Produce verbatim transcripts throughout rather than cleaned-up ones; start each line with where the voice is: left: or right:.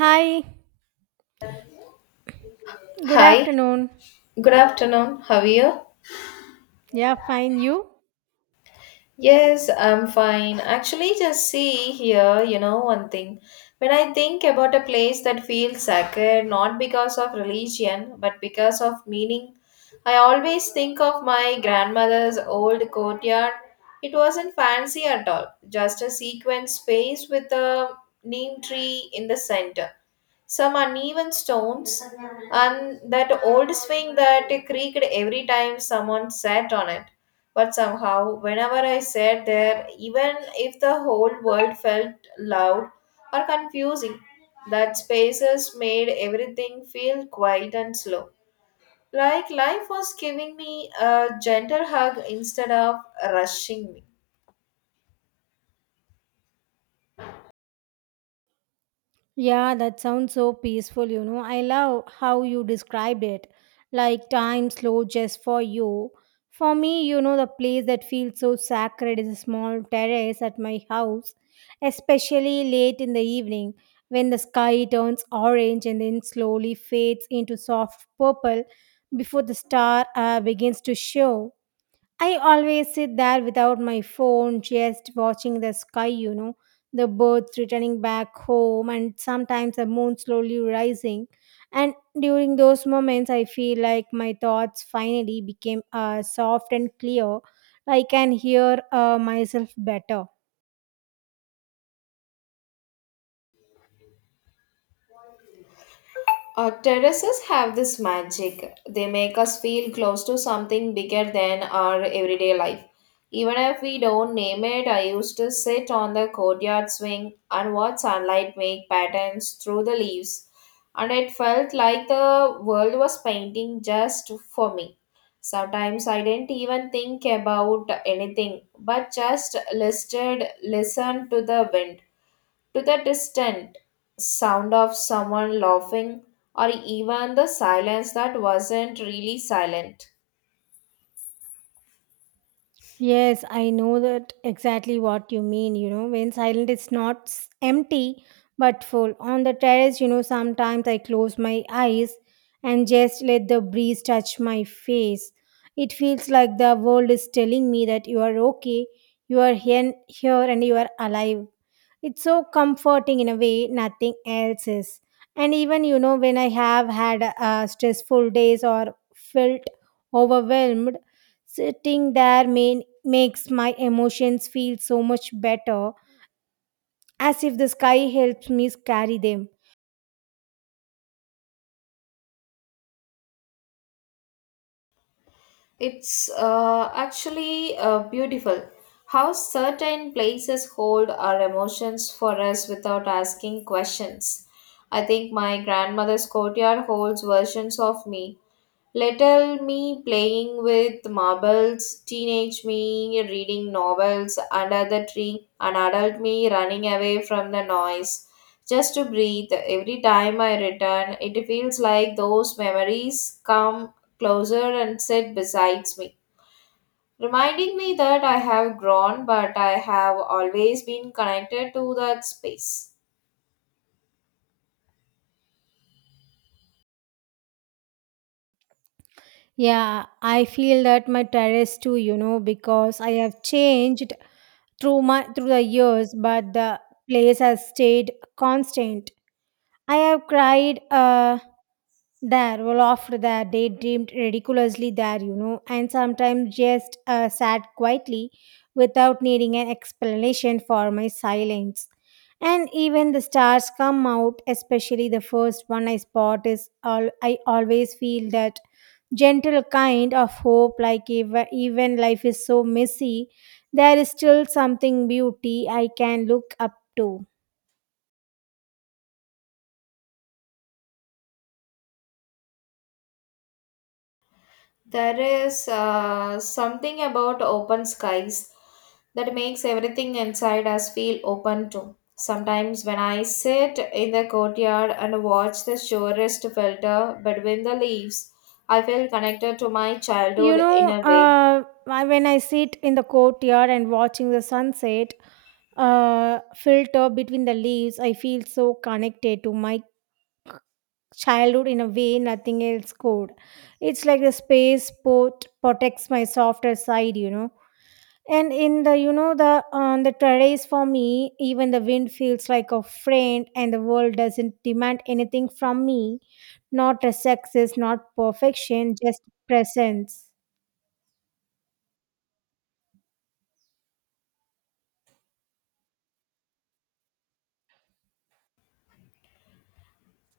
right: Hi, good
left: Hi,
right: afternoon.
left: good afternoon. How are you?
right: Yeah, fine. You?
left: Yes, I'm fine. Actually, just see here, you know, one thing. When I think about a place that feels sacred, not because of religion, but because of meaning, I always think of my grandmother's old courtyard. It wasn't fancy at all, just a sequenced space with a neem tree in the center, some uneven stones, and that old swing that creaked every time someone sat on it. But somehow, whenever I sat there, even if the whole world felt loud or confusing, that spaces made everything feel quiet and slow. Like life was giving me a gentle hug instead of rushing me.
right: Yeah, that sounds so peaceful, you know. I love how you described it. Like time slow just for you. For me, you know, the place that feels so sacred is a small terrace at my house, especially late in the evening when the sky turns orange and then slowly fades into soft purple before the star uh, begins to show. I always sit there without my phone, just watching the sky, you know, the birds returning back home, and sometimes the moon slowly rising. And during those moments, I feel like my thoughts finally became uh, soft and clear. I can hear uh, myself better.
left: Uh, terraces have this magic. They make us feel close to something bigger than our everyday life. Even if we don't name it, I used to sit on the courtyard swing and watch sunlight make patterns through the leaves. And it felt like the world was painting just for me. Sometimes I didn't even think about anything, but just listed, listened to the wind, to the distant sound of someone laughing, or even the silence that wasn't really silent.
right: Yes, I know that exactly what you mean. You know, when silent is not s- empty but full. On the terrace, you know, sometimes I close my eyes and just let the breeze touch my face. It feels like the world is telling me that you are okay, you are here, here and you are alive. It's so comforting in a way nothing else is. And even, you know, when I have had uh, stressful days or felt overwhelmed, sitting there main, makes my emotions feel so much better, as if the sky helps me carry them.
left: It's uh, actually uh, beautiful how certain places hold our emotions for us without asking questions. I think my grandmother's courtyard holds versions of me. Little me playing with marbles, teenage me reading novels under the tree, and adult me running away from the noise just to breathe. Every time I return, it feels like those memories come closer and sit beside me, reminding me that I have grown but I have always been connected to that space.
right: Yeah, I feel that my terrace too, you know, because I have changed through my through the years, but the place has stayed constant. I have cried uh, there, well, laughed there, daydreamed ridiculously there, you know, and sometimes just uh, sat quietly without needing an explanation for my silence. And even the stars come out, especially the first one I spot is all I always feel that gentle kind of hope, like ev- even life is so messy, there is still something beauty I can look up to.
left: There is uh, something about open skies that makes everything inside us feel open too. Sometimes when I sit in the courtyard and watch the surest filter between the leaves, I feel connected to my childhood
right: You know,
left: in a way.
right: uh, I- when I sit in the courtyard and watching the sunset uh, filter between the leaves, I feel so connected to my childhood in a way nothing else could. It's like the space port protects my softer side, you know. And in the, you know, the on the terrace for me, even the wind feels like a friend, and the world doesn't demand anything from me, not a success, not perfection, just presence.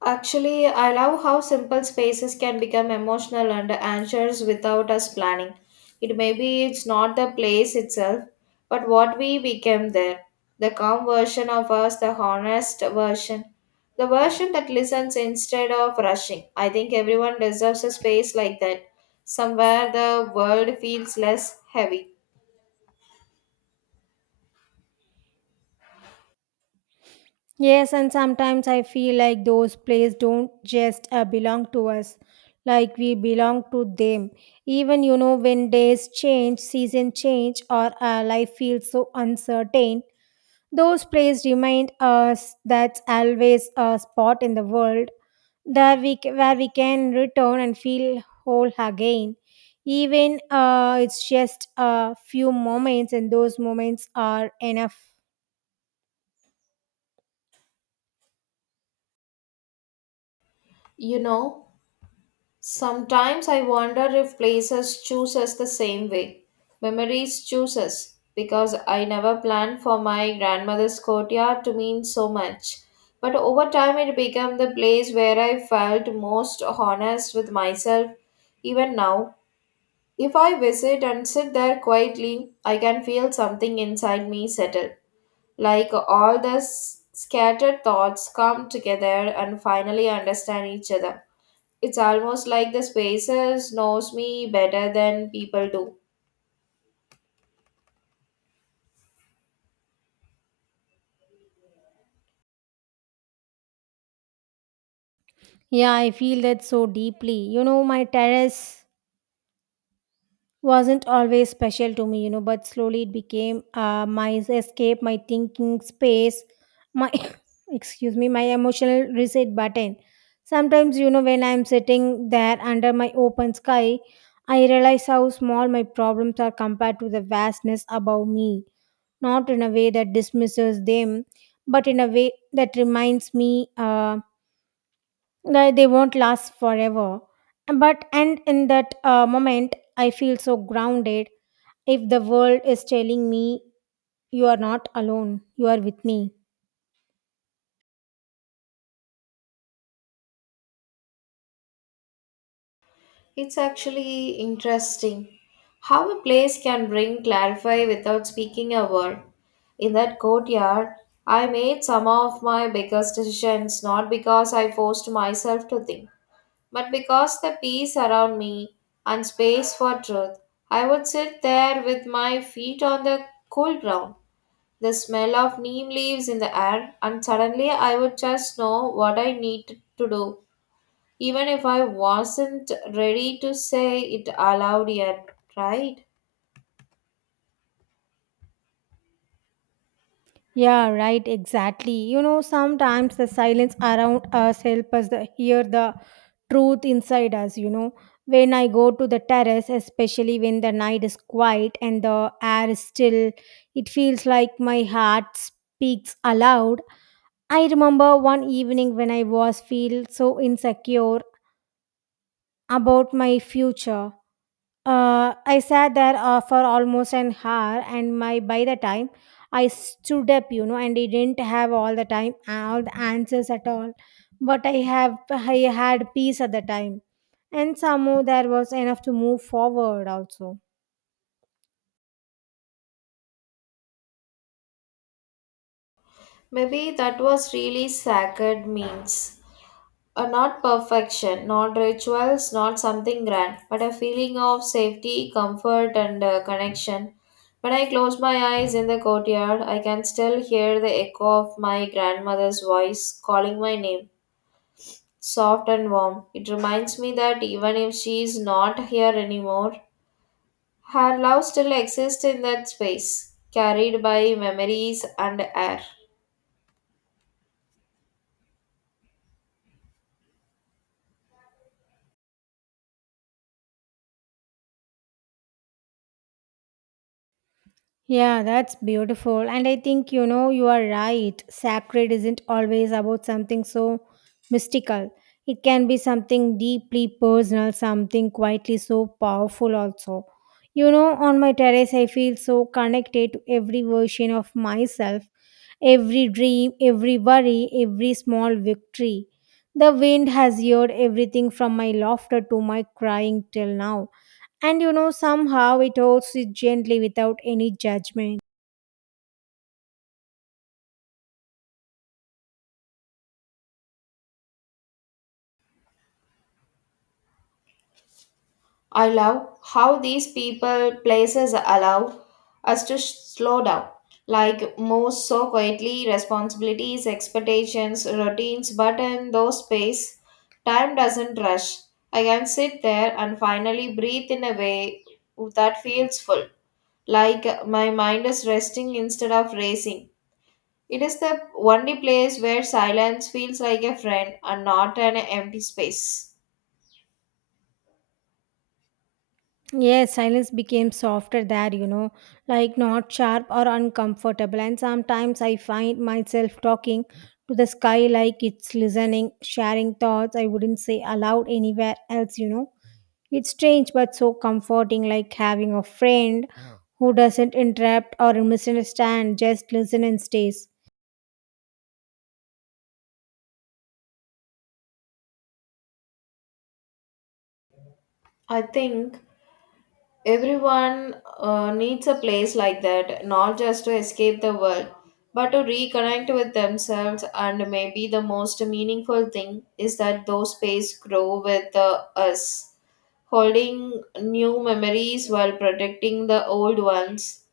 left: Actually, I love how simple spaces can become emotional and answers without us planning. It may be it's not the place itself, but what we became there. The calm version of us, the honest version, the version that listens instead of rushing. I think everyone deserves a space like that, somewhere the world feels less heavy.
right: Yes, and sometimes I feel like those plays don't just uh, belong to us, like we belong to them. Even you know, when days change, season change, or uh, life feels so uncertain, those plays remind us that's always a spot in the world that we c- where we can return and feel whole again. Even uh, it's just a few moments, and those moments are enough.
left: You know, sometimes I wonder if places choose us the same way. Memories choose us because I never planned for my grandmother's courtyard to mean so much. But over time, it became the place where I felt most honest with myself. Even now, if I visit and sit there quietly, I can feel something inside me settle. Like all the s- scattered thoughts come together and finally understand each other. It's almost like the spaces knows me better than people do.
right: Yeah, I feel that so deeply. You know, my terrace wasn't always special to me, you know, but slowly it became uh, my escape, my thinking space, my excuse me, my emotional reset button. Sometimes, you know, when I'm sitting there under my open sky, I realize how small my problems are compared to the vastness above me. Not in a way that dismisses them, but in a way that reminds me. Uh, they they won't last forever, but and in that uh, moment I feel so grounded, if the world is telling me: you are not alone, you are with me.
left: It's actually interesting how a place can bring clarify without speaking a word. In that courtyard, I made some of my biggest decisions not because I forced myself to think, but because the peace around me and space for truth. I would sit there with my feet on the cool ground, the smell of neem leaves in the air, and suddenly I would just know what I needed to do, even if I wasn't ready to say it aloud yet, right?
right: Yeah, right, exactly. You know sometimes the silence around us help us the, hear the truth inside us you know When I go to the terrace, especially when the night is quiet and the air is still, it feels like my heart speaks aloud. I remember one evening when I was feel so insecure about my future. Uh, I sat there uh, for almost an hour, and my by the time I stood up, you know, and I didn't have all the time all the answers at all, but I have I had peace at the time, and somehow there was enough to move forward also.
left: Maybe that was really sacred means. Uh, not perfection, not rituals, not something grand, but a feeling of safety, comfort, and uh, connection. When I close my eyes in the courtyard, I can still hear the echo of my grandmother's voice calling my name, soft and warm. It reminds me that even if she is not here anymore, her love still exists in that space, carried by memories and air.
right: Yeah, that's beautiful. And I think, you know, you are right. Sacred isn't always about something so mystical, it can be something deeply personal, something quietly so powerful, also. You know, on my terrace, I feel so connected to every version of myself, every dream, every worry, every small victory. The wind has heard everything from my laughter to my crying till now. And you know, somehow it holds it gently without any judgment.
left: I love how these people, places allow us to sh- slow down, like move so quietly, responsibilities, expectations, routines, but in those space, time doesn't rush. I can sit there and finally breathe in a way that feels full, like uh, my mind is resting instead of racing. It is the only place where silence feels like a friend and not an empty space.
right: Yes, silence became softer there, you know, like not sharp or uncomfortable. And sometimes I find myself talking to the sky like it's listening, sharing thoughts I wouldn't say aloud anywhere else, you know. It's strange but so comforting, like having a friend who doesn't interrupt or misunderstand, just listen and stays.
left: I think everyone uh, needs a place like that, not just to escape the world, but to reconnect with themselves. And maybe the most meaningful thing is that those spaces grow with uh, us, holding new memories while protecting the old ones.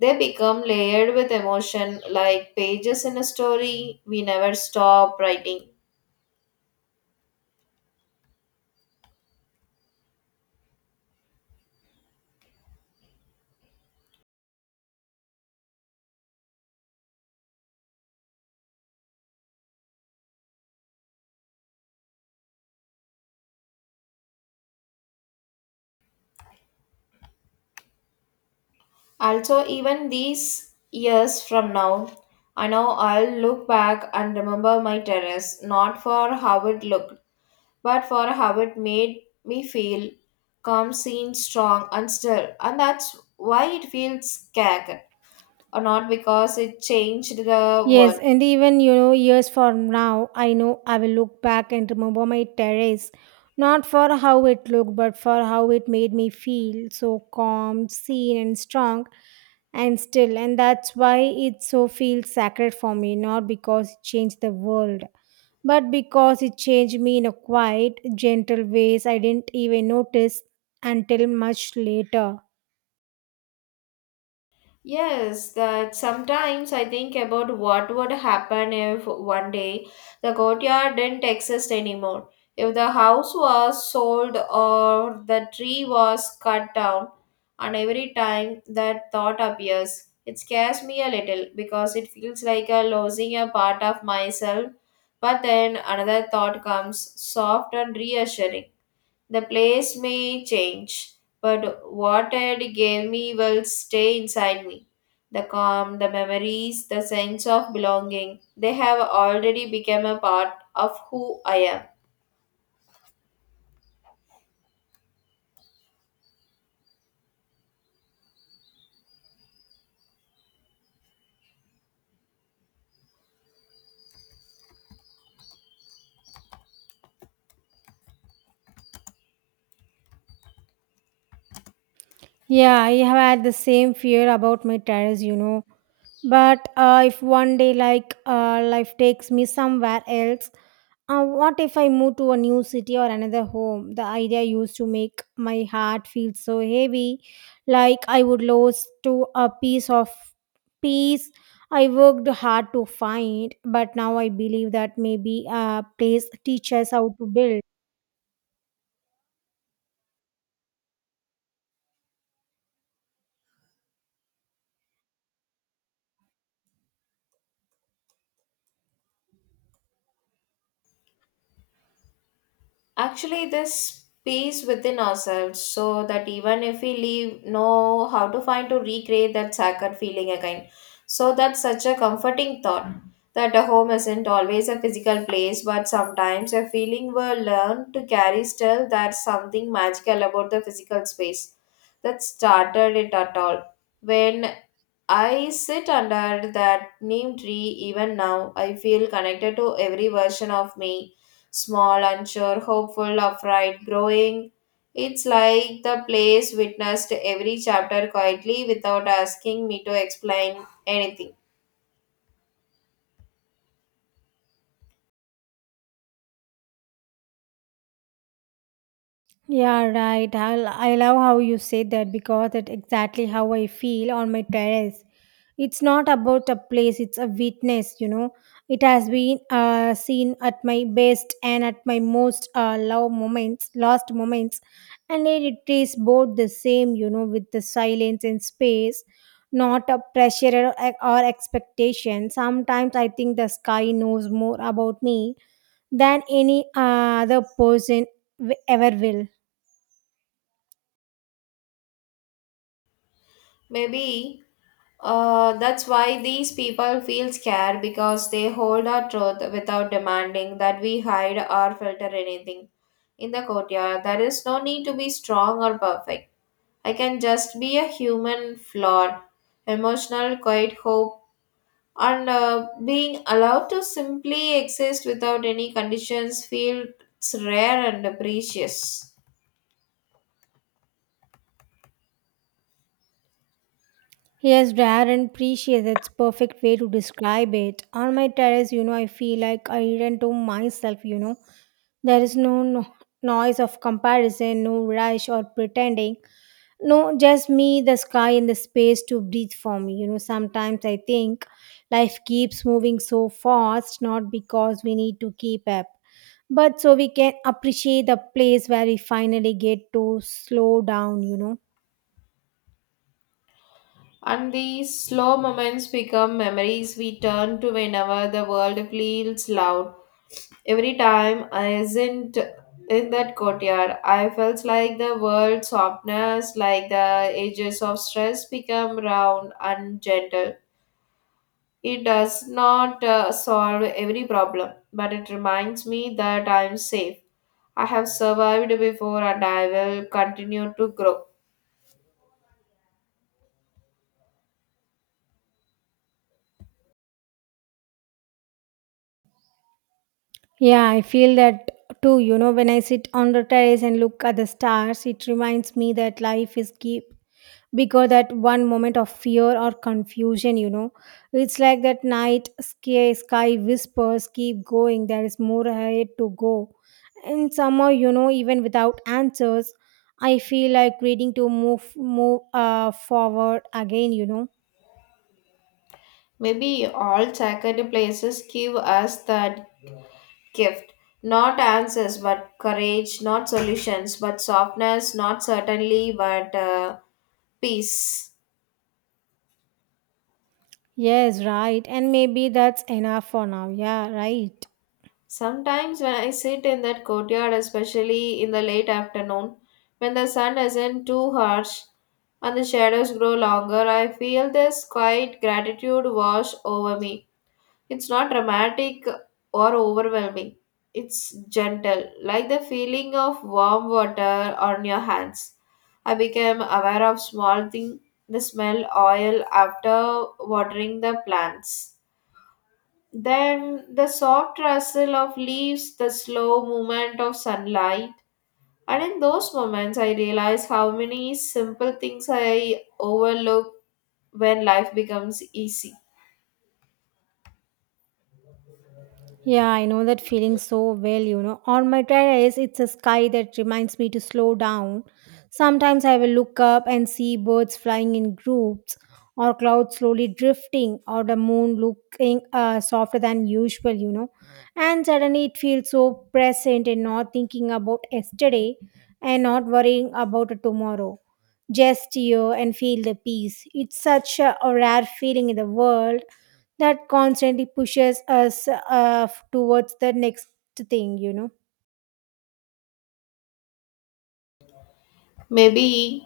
left: They become layered with emotion like pages in a story we never stop writing. Also, even these years from now, I know I'll look back and remember my terrace, not for how it looked, but for how it made me feel calm, seen, strong, and still. And that's why it feels scared, or not because it changed the world.
right: Yes, and even you know, years from now, I know I will look back and remember my terrace, not for how it looked, but for how it made me feel so calm, seen, and strong, and still. And that's why it so feels sacred for me, not because it changed the world, but because it changed me in a quiet, gentle ways I didn't even notice until much later.
left: Yes, that sometimes I think about what would happen if one day the courtyard didn't exist anymore. If the house was sold or the tree was cut down, and every time that thought appears, it scares me a little because it feels like a losing a part of myself. But then another thought comes, soft and reassuring, the place may change, but what it gave me will stay inside me. The calm, the memories, the sense of belonging, they have already become a part of who I am.
right: Yeah, I have had the same fear about my terrace, you know But uh, if one day, like, uh, life takes me somewhere else, uh, what if I move to a new city or another home? The idea used to make my heart feel so heavy, like I would lose to a piece of peace I worked hard to find. But now I believe that maybe a place teaches how to build.
left: Actually, this peace within ourselves so that even if we leave, know how to find, to recreate that sacred feeling again. So that's such a comforting thought, that a home isn't always a physical place but sometimes a feeling we learn to carry. Still, there's something magical about the physical space that started it at all. When I sit under that neem tree even now, I feel connected to every version of me, small, unsure, hopeful, afraid, growing. It's like the place witnessed every chapter quietly without asking me to explain anything.
right: Yeah, right. I, I love how you say that because that's exactly how I feel on my terrace. It's not about a place, it's a witness you know It has been uh, seen at my best and at my most uh, low moments lost moments, and it it is both the same, you know with the silence and space, not a pressure or, or expectation. Sometimes I think the sky knows more about me than any uh, other person w- ever will.
left: Maybe uh, that's why these people feel scared because they hold our truth without demanding that we hide or filter anything. In the courtyard, there is no need to be strong or perfect. I can just be a human flaw, emotional, quiet hope, and uh, being allowed to simply exist without any conditions feels rare and precious.
right: Yes, rare and precious. That's perfect way to describe it. On my terrace, you know, I feel like I return to myself. You know, there is no, no noise of comparison, no rush or pretending. No, just me, the sky, and the space to breathe for me. You know, sometimes I think life keeps moving so fast, not because we need to keep up, but so we can appreciate the place where we finally get to slow down. You know.
left: And these slow moments become memories we turn to whenever the world feels loud. Every time I isn't in that courtyard, I felt like the world's softness, like the edges of stress become round and gentle. It does not uh, solve every problem, but it reminds me that I am safe. I have survived before and I will continue to grow.
right: Yeah, I feel that too. You know, when I sit on the terrace and look at the stars, it reminds me that life is keep bigger that one moment of fear or confusion, you know. It's like that night sky sky whispers, keep going, there is more ahead to go. And somehow, you know, even without answers, I feel like reading to move move uh forward again, you know.
left: Maybe all sacred places give us that gift. Not answers, but courage, not solutions, but softness, not certainly, but uh, peace.
right: Yes, right. And maybe that's enough for now. Yeah, right.
left: Sometimes when I sit in that courtyard, especially in the late afternoon, when the sun isn't too harsh and the shadows grow longer, I feel this quiet gratitude wash over me. It's not dramatic or overwhelming. It's gentle, like the feeling of warm water on your hands. I became aware of small thing, the smell oil after watering the plants, then the soft rustle of leaves, the slow movement of sunlight. And in those moments, I realize how many simple things I overlook when life becomes easy.
right: Yeah, I know that feeling so well, you know. On my terrace, it's a sky that reminds me to slow down. Sometimes I will look up and see birds flying in groups, or clouds slowly drifting, or the moon looking uh, softer than usual, you know. And suddenly it feels so present and not thinking about yesterday and not worrying about tomorrow. Just here and feel the peace. It's such a a rare feeling in the world that constantly pushes us uh, towards the next thing, you know.
left: Maybe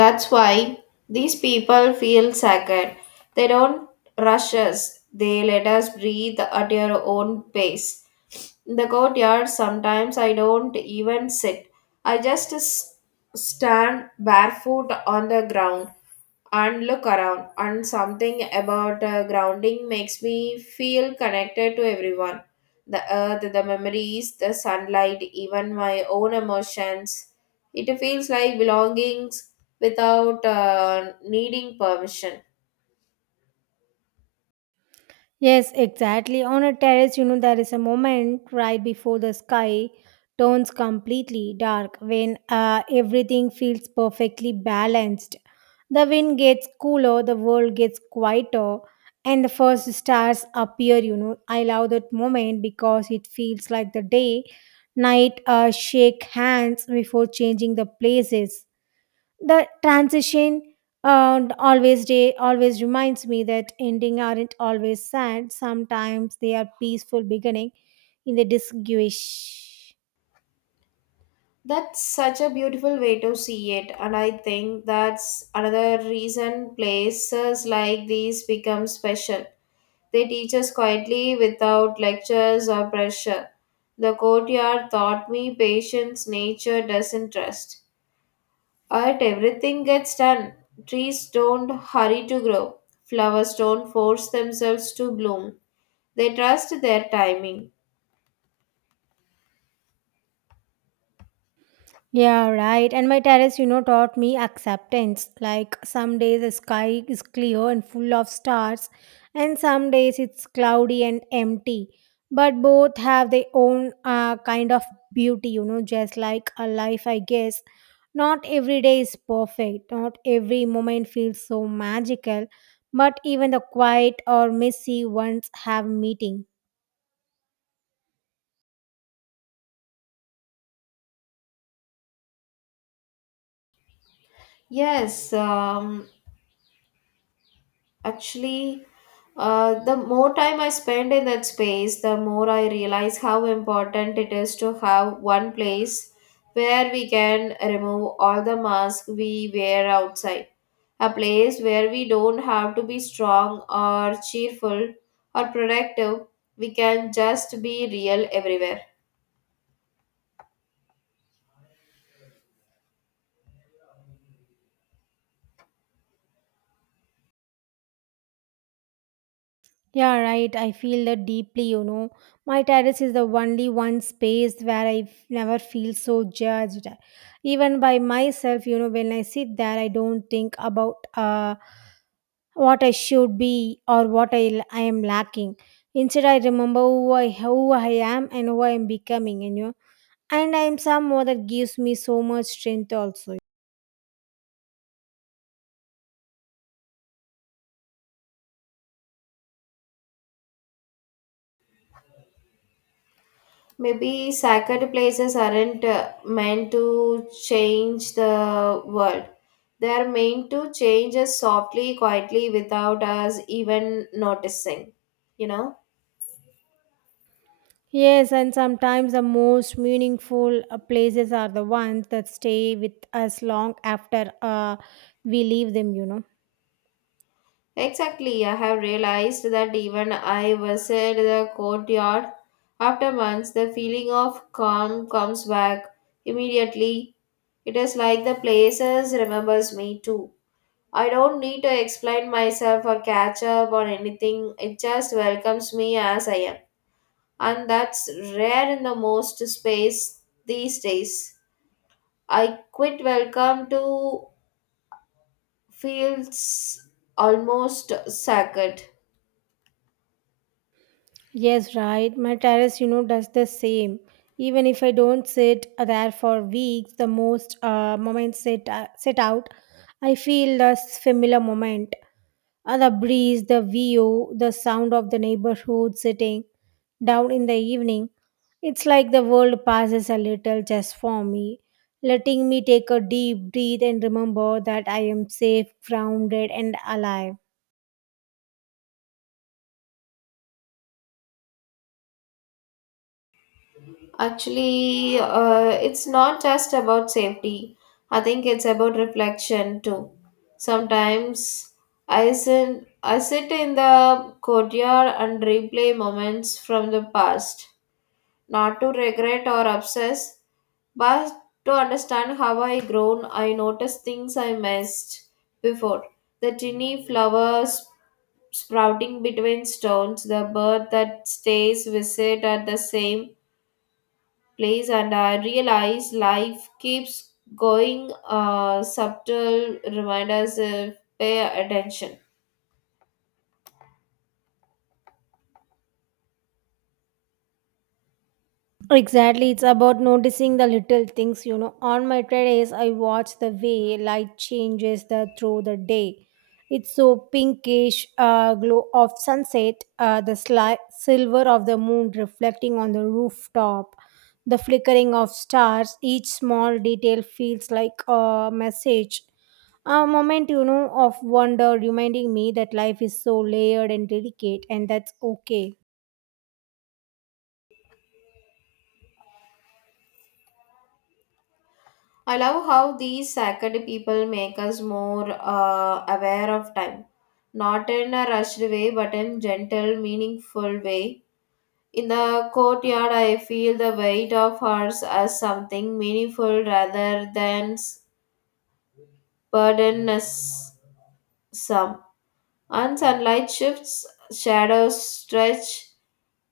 left: that's why these people feel sacred. They don't rush us, they let us breathe at your own pace. In the courtyard, sometimes I don't even sit. I just s- stand barefoot on the ground and look around. And something about uh, grounding makes me feel connected to everyone, the earth, the memories, the sunlight, even my own emotions. It feels like belongings without uh, needing permission.
right: Yes, exactly. On a terrace, you know, there is a moment right before the sky turns completely dark when uh, everything feels perfectly balanced. The wind gets cooler, the world gets quieter, and the first stars appear. You know, I love that moment because it feels like the day, night uh, shake hands before changing the places. The transition uh, always day always reminds me that ending aren't always sad. Sometimes they are peaceful beginning in the disguise.
left: That's such a beautiful way to see it, and I think that's another reason places like these become special. They teach us quietly without lectures or pressure. The courtyard taught me patience. Nature doesn't trust. Art, everything gets done. Trees don't hurry to grow. Flowers don't force themselves to bloom. They trust their timing.
right: Yeah, right. And my terrace, you know, taught me acceptance. Like some days the sky is clear and full of stars, and some days it's cloudy and empty. But both have their own uh, kind of beauty, you know, just like a life, I guess. Not every day is perfect, not every moment feels so magical, but even the quiet or messy ones have meaning.
left: Yes, um, actually, uh, the more time I spend in that space, the more I realize how important it is to have one place where we can remove all the masks we wear outside. A place where we don't have to be strong or cheerful or productive. We can just be real everywhere.
right: Yeah, right. I feel that deeply, you know. My terrace is the only one space where I f- never feel so judged. Even by myself, you know, when I sit there, I don't think about uh, what I should be or what I, l- I am lacking. Instead, I remember who I, who I am and who I am becoming, and you know. And I am someone that gives me so much strength also.
left: Maybe sacred places aren't uh, meant to change the world. They are meant to change us softly, quietly, without us even noticing. You know?
right: Yes, and sometimes the most meaningful uh, places are the ones that stay with us long after uh, we leave them, you know.
left: Exactly. I have realized that even I visit the courtyard after months, the feeling of calm comes back immediately. It is like the places remembers me too. I don't need to explain myself or catch up or anything. It just welcomes me as I am. And that's rare in the most space these days. I quit welcome to feels almost sacred.
right: Yes, right. My terrace, you know, does the same. Even if I don't sit uh, there for weeks, the most uh, moments sit, uh, sit out, I feel the familiar moment. Uh, the breeze, the view, the sound of the neighborhood sitting down in the evening. It's like the world passes a little just for me, letting me take a deep breath and remember that I am safe, grounded, and alive.
left: Actually, uh, it's not just about safety. I think it's about reflection too. Sometimes I sit, I sit in the courtyard and replay moments from the past, not to regret or obsess, but to understand how I grown. I noticed things I missed before. The tiny flowers sprouting between stones, the bird that stays visit at the same place, and I realize life keeps going. Uh, subtle reminders if pay attention.
right: Exactly, it's about noticing the little things, you know. On my terrace, I watch the way light changes the through the day. It's so pinkish uh, glow of sunset, uh, the sli- silver of the moon reflecting on the rooftop, the flickering of stars. Each small detail feels like a message, a moment, you know, of wonder, reminding me that life is so layered and delicate, and that's okay.
left: I love how these sacred people make us more uh, aware of time, not in a rushed way, but in gentle, meaningful way. In the courtyard, I feel the weight of ours as something meaningful rather than s- burdensome. And sunlight shifts, shadows stretch,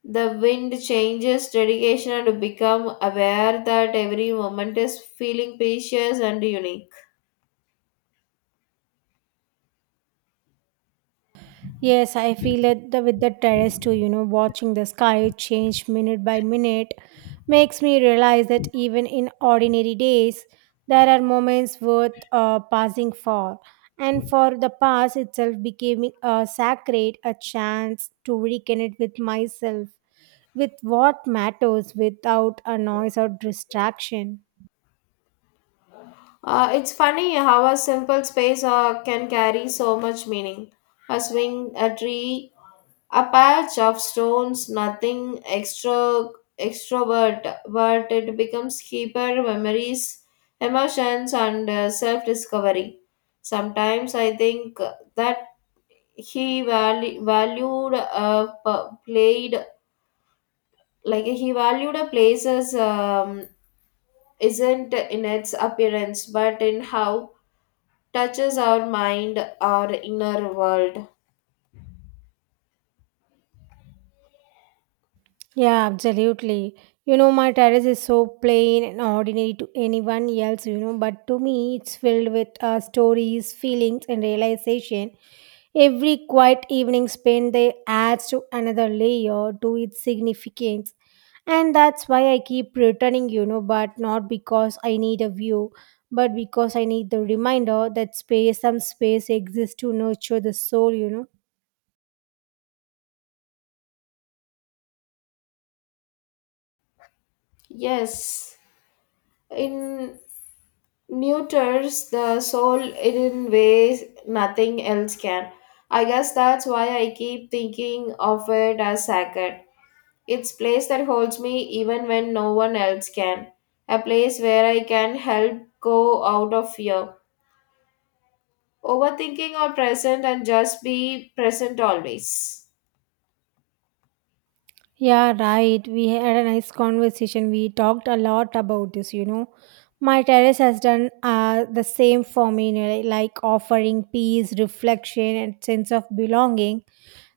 left: the wind changes dedication and to become aware that every moment is feeling precious and unique.
right: Yes, I feel it the, with the terrace too, you know, watching the sky change minute by minute makes me realize that even in ordinary days, there are moments worth uh, passing for. And for the past itself became a sacred, a chance to reconnect with myself, with what matters without a noise or distraction.
left: Uh, it's funny how a simple space uh, can carry so much meaning. A swing, a tree, a patch of stones, nothing extra extrovert, but it becomes keeper memories, emotions, and uh, self-discovery. Sometimes I think that he valu- valued uh, p- played like he valued a place's um, isn't in its appearance, but in how touches our mind, our inner world.
right: Yeah, absolutely. You know, my terrace is so plain and ordinary to anyone else, you know, but to me, it's filled with uh, stories, feelings, and realization. Every quiet evening spent there adds to another layer to its significance. And that's why I keep returning, you know, but not because I need a view, but because I need the reminder that space, some space exists to nurture the soul, you know.
left: Yes, in neuters the soul in ways nothing else can. I guess that's why I keep thinking of it as sacred. It's place that holds me even when no one else can. A place where I can help go out of fear, overthinking or present and just be present always.
right: Yeah, right. We had a nice conversation. We talked a lot about this, you know. My terrace has done uh, the same for me, you know, like offering peace, reflection, and sense of belonging.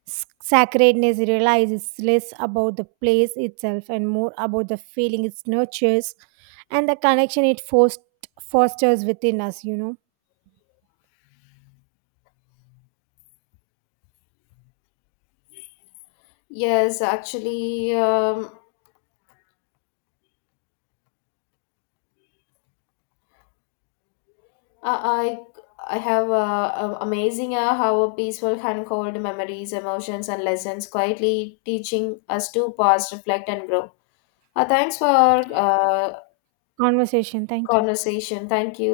right: S- Sacredness realizes less about the place itself and more about the feeling it nurtures and the connection it fost- fosters within us, you know.
left: Yes, actually, um, Uh, I I have uh, uh, amazing uh, how a peaceful and cold memories, emotions, and lessons quietly teaching us to pause, reflect, and grow. Uh, thanks for uh,
right: Conversation. Thank you.
left: conversation. Thank you.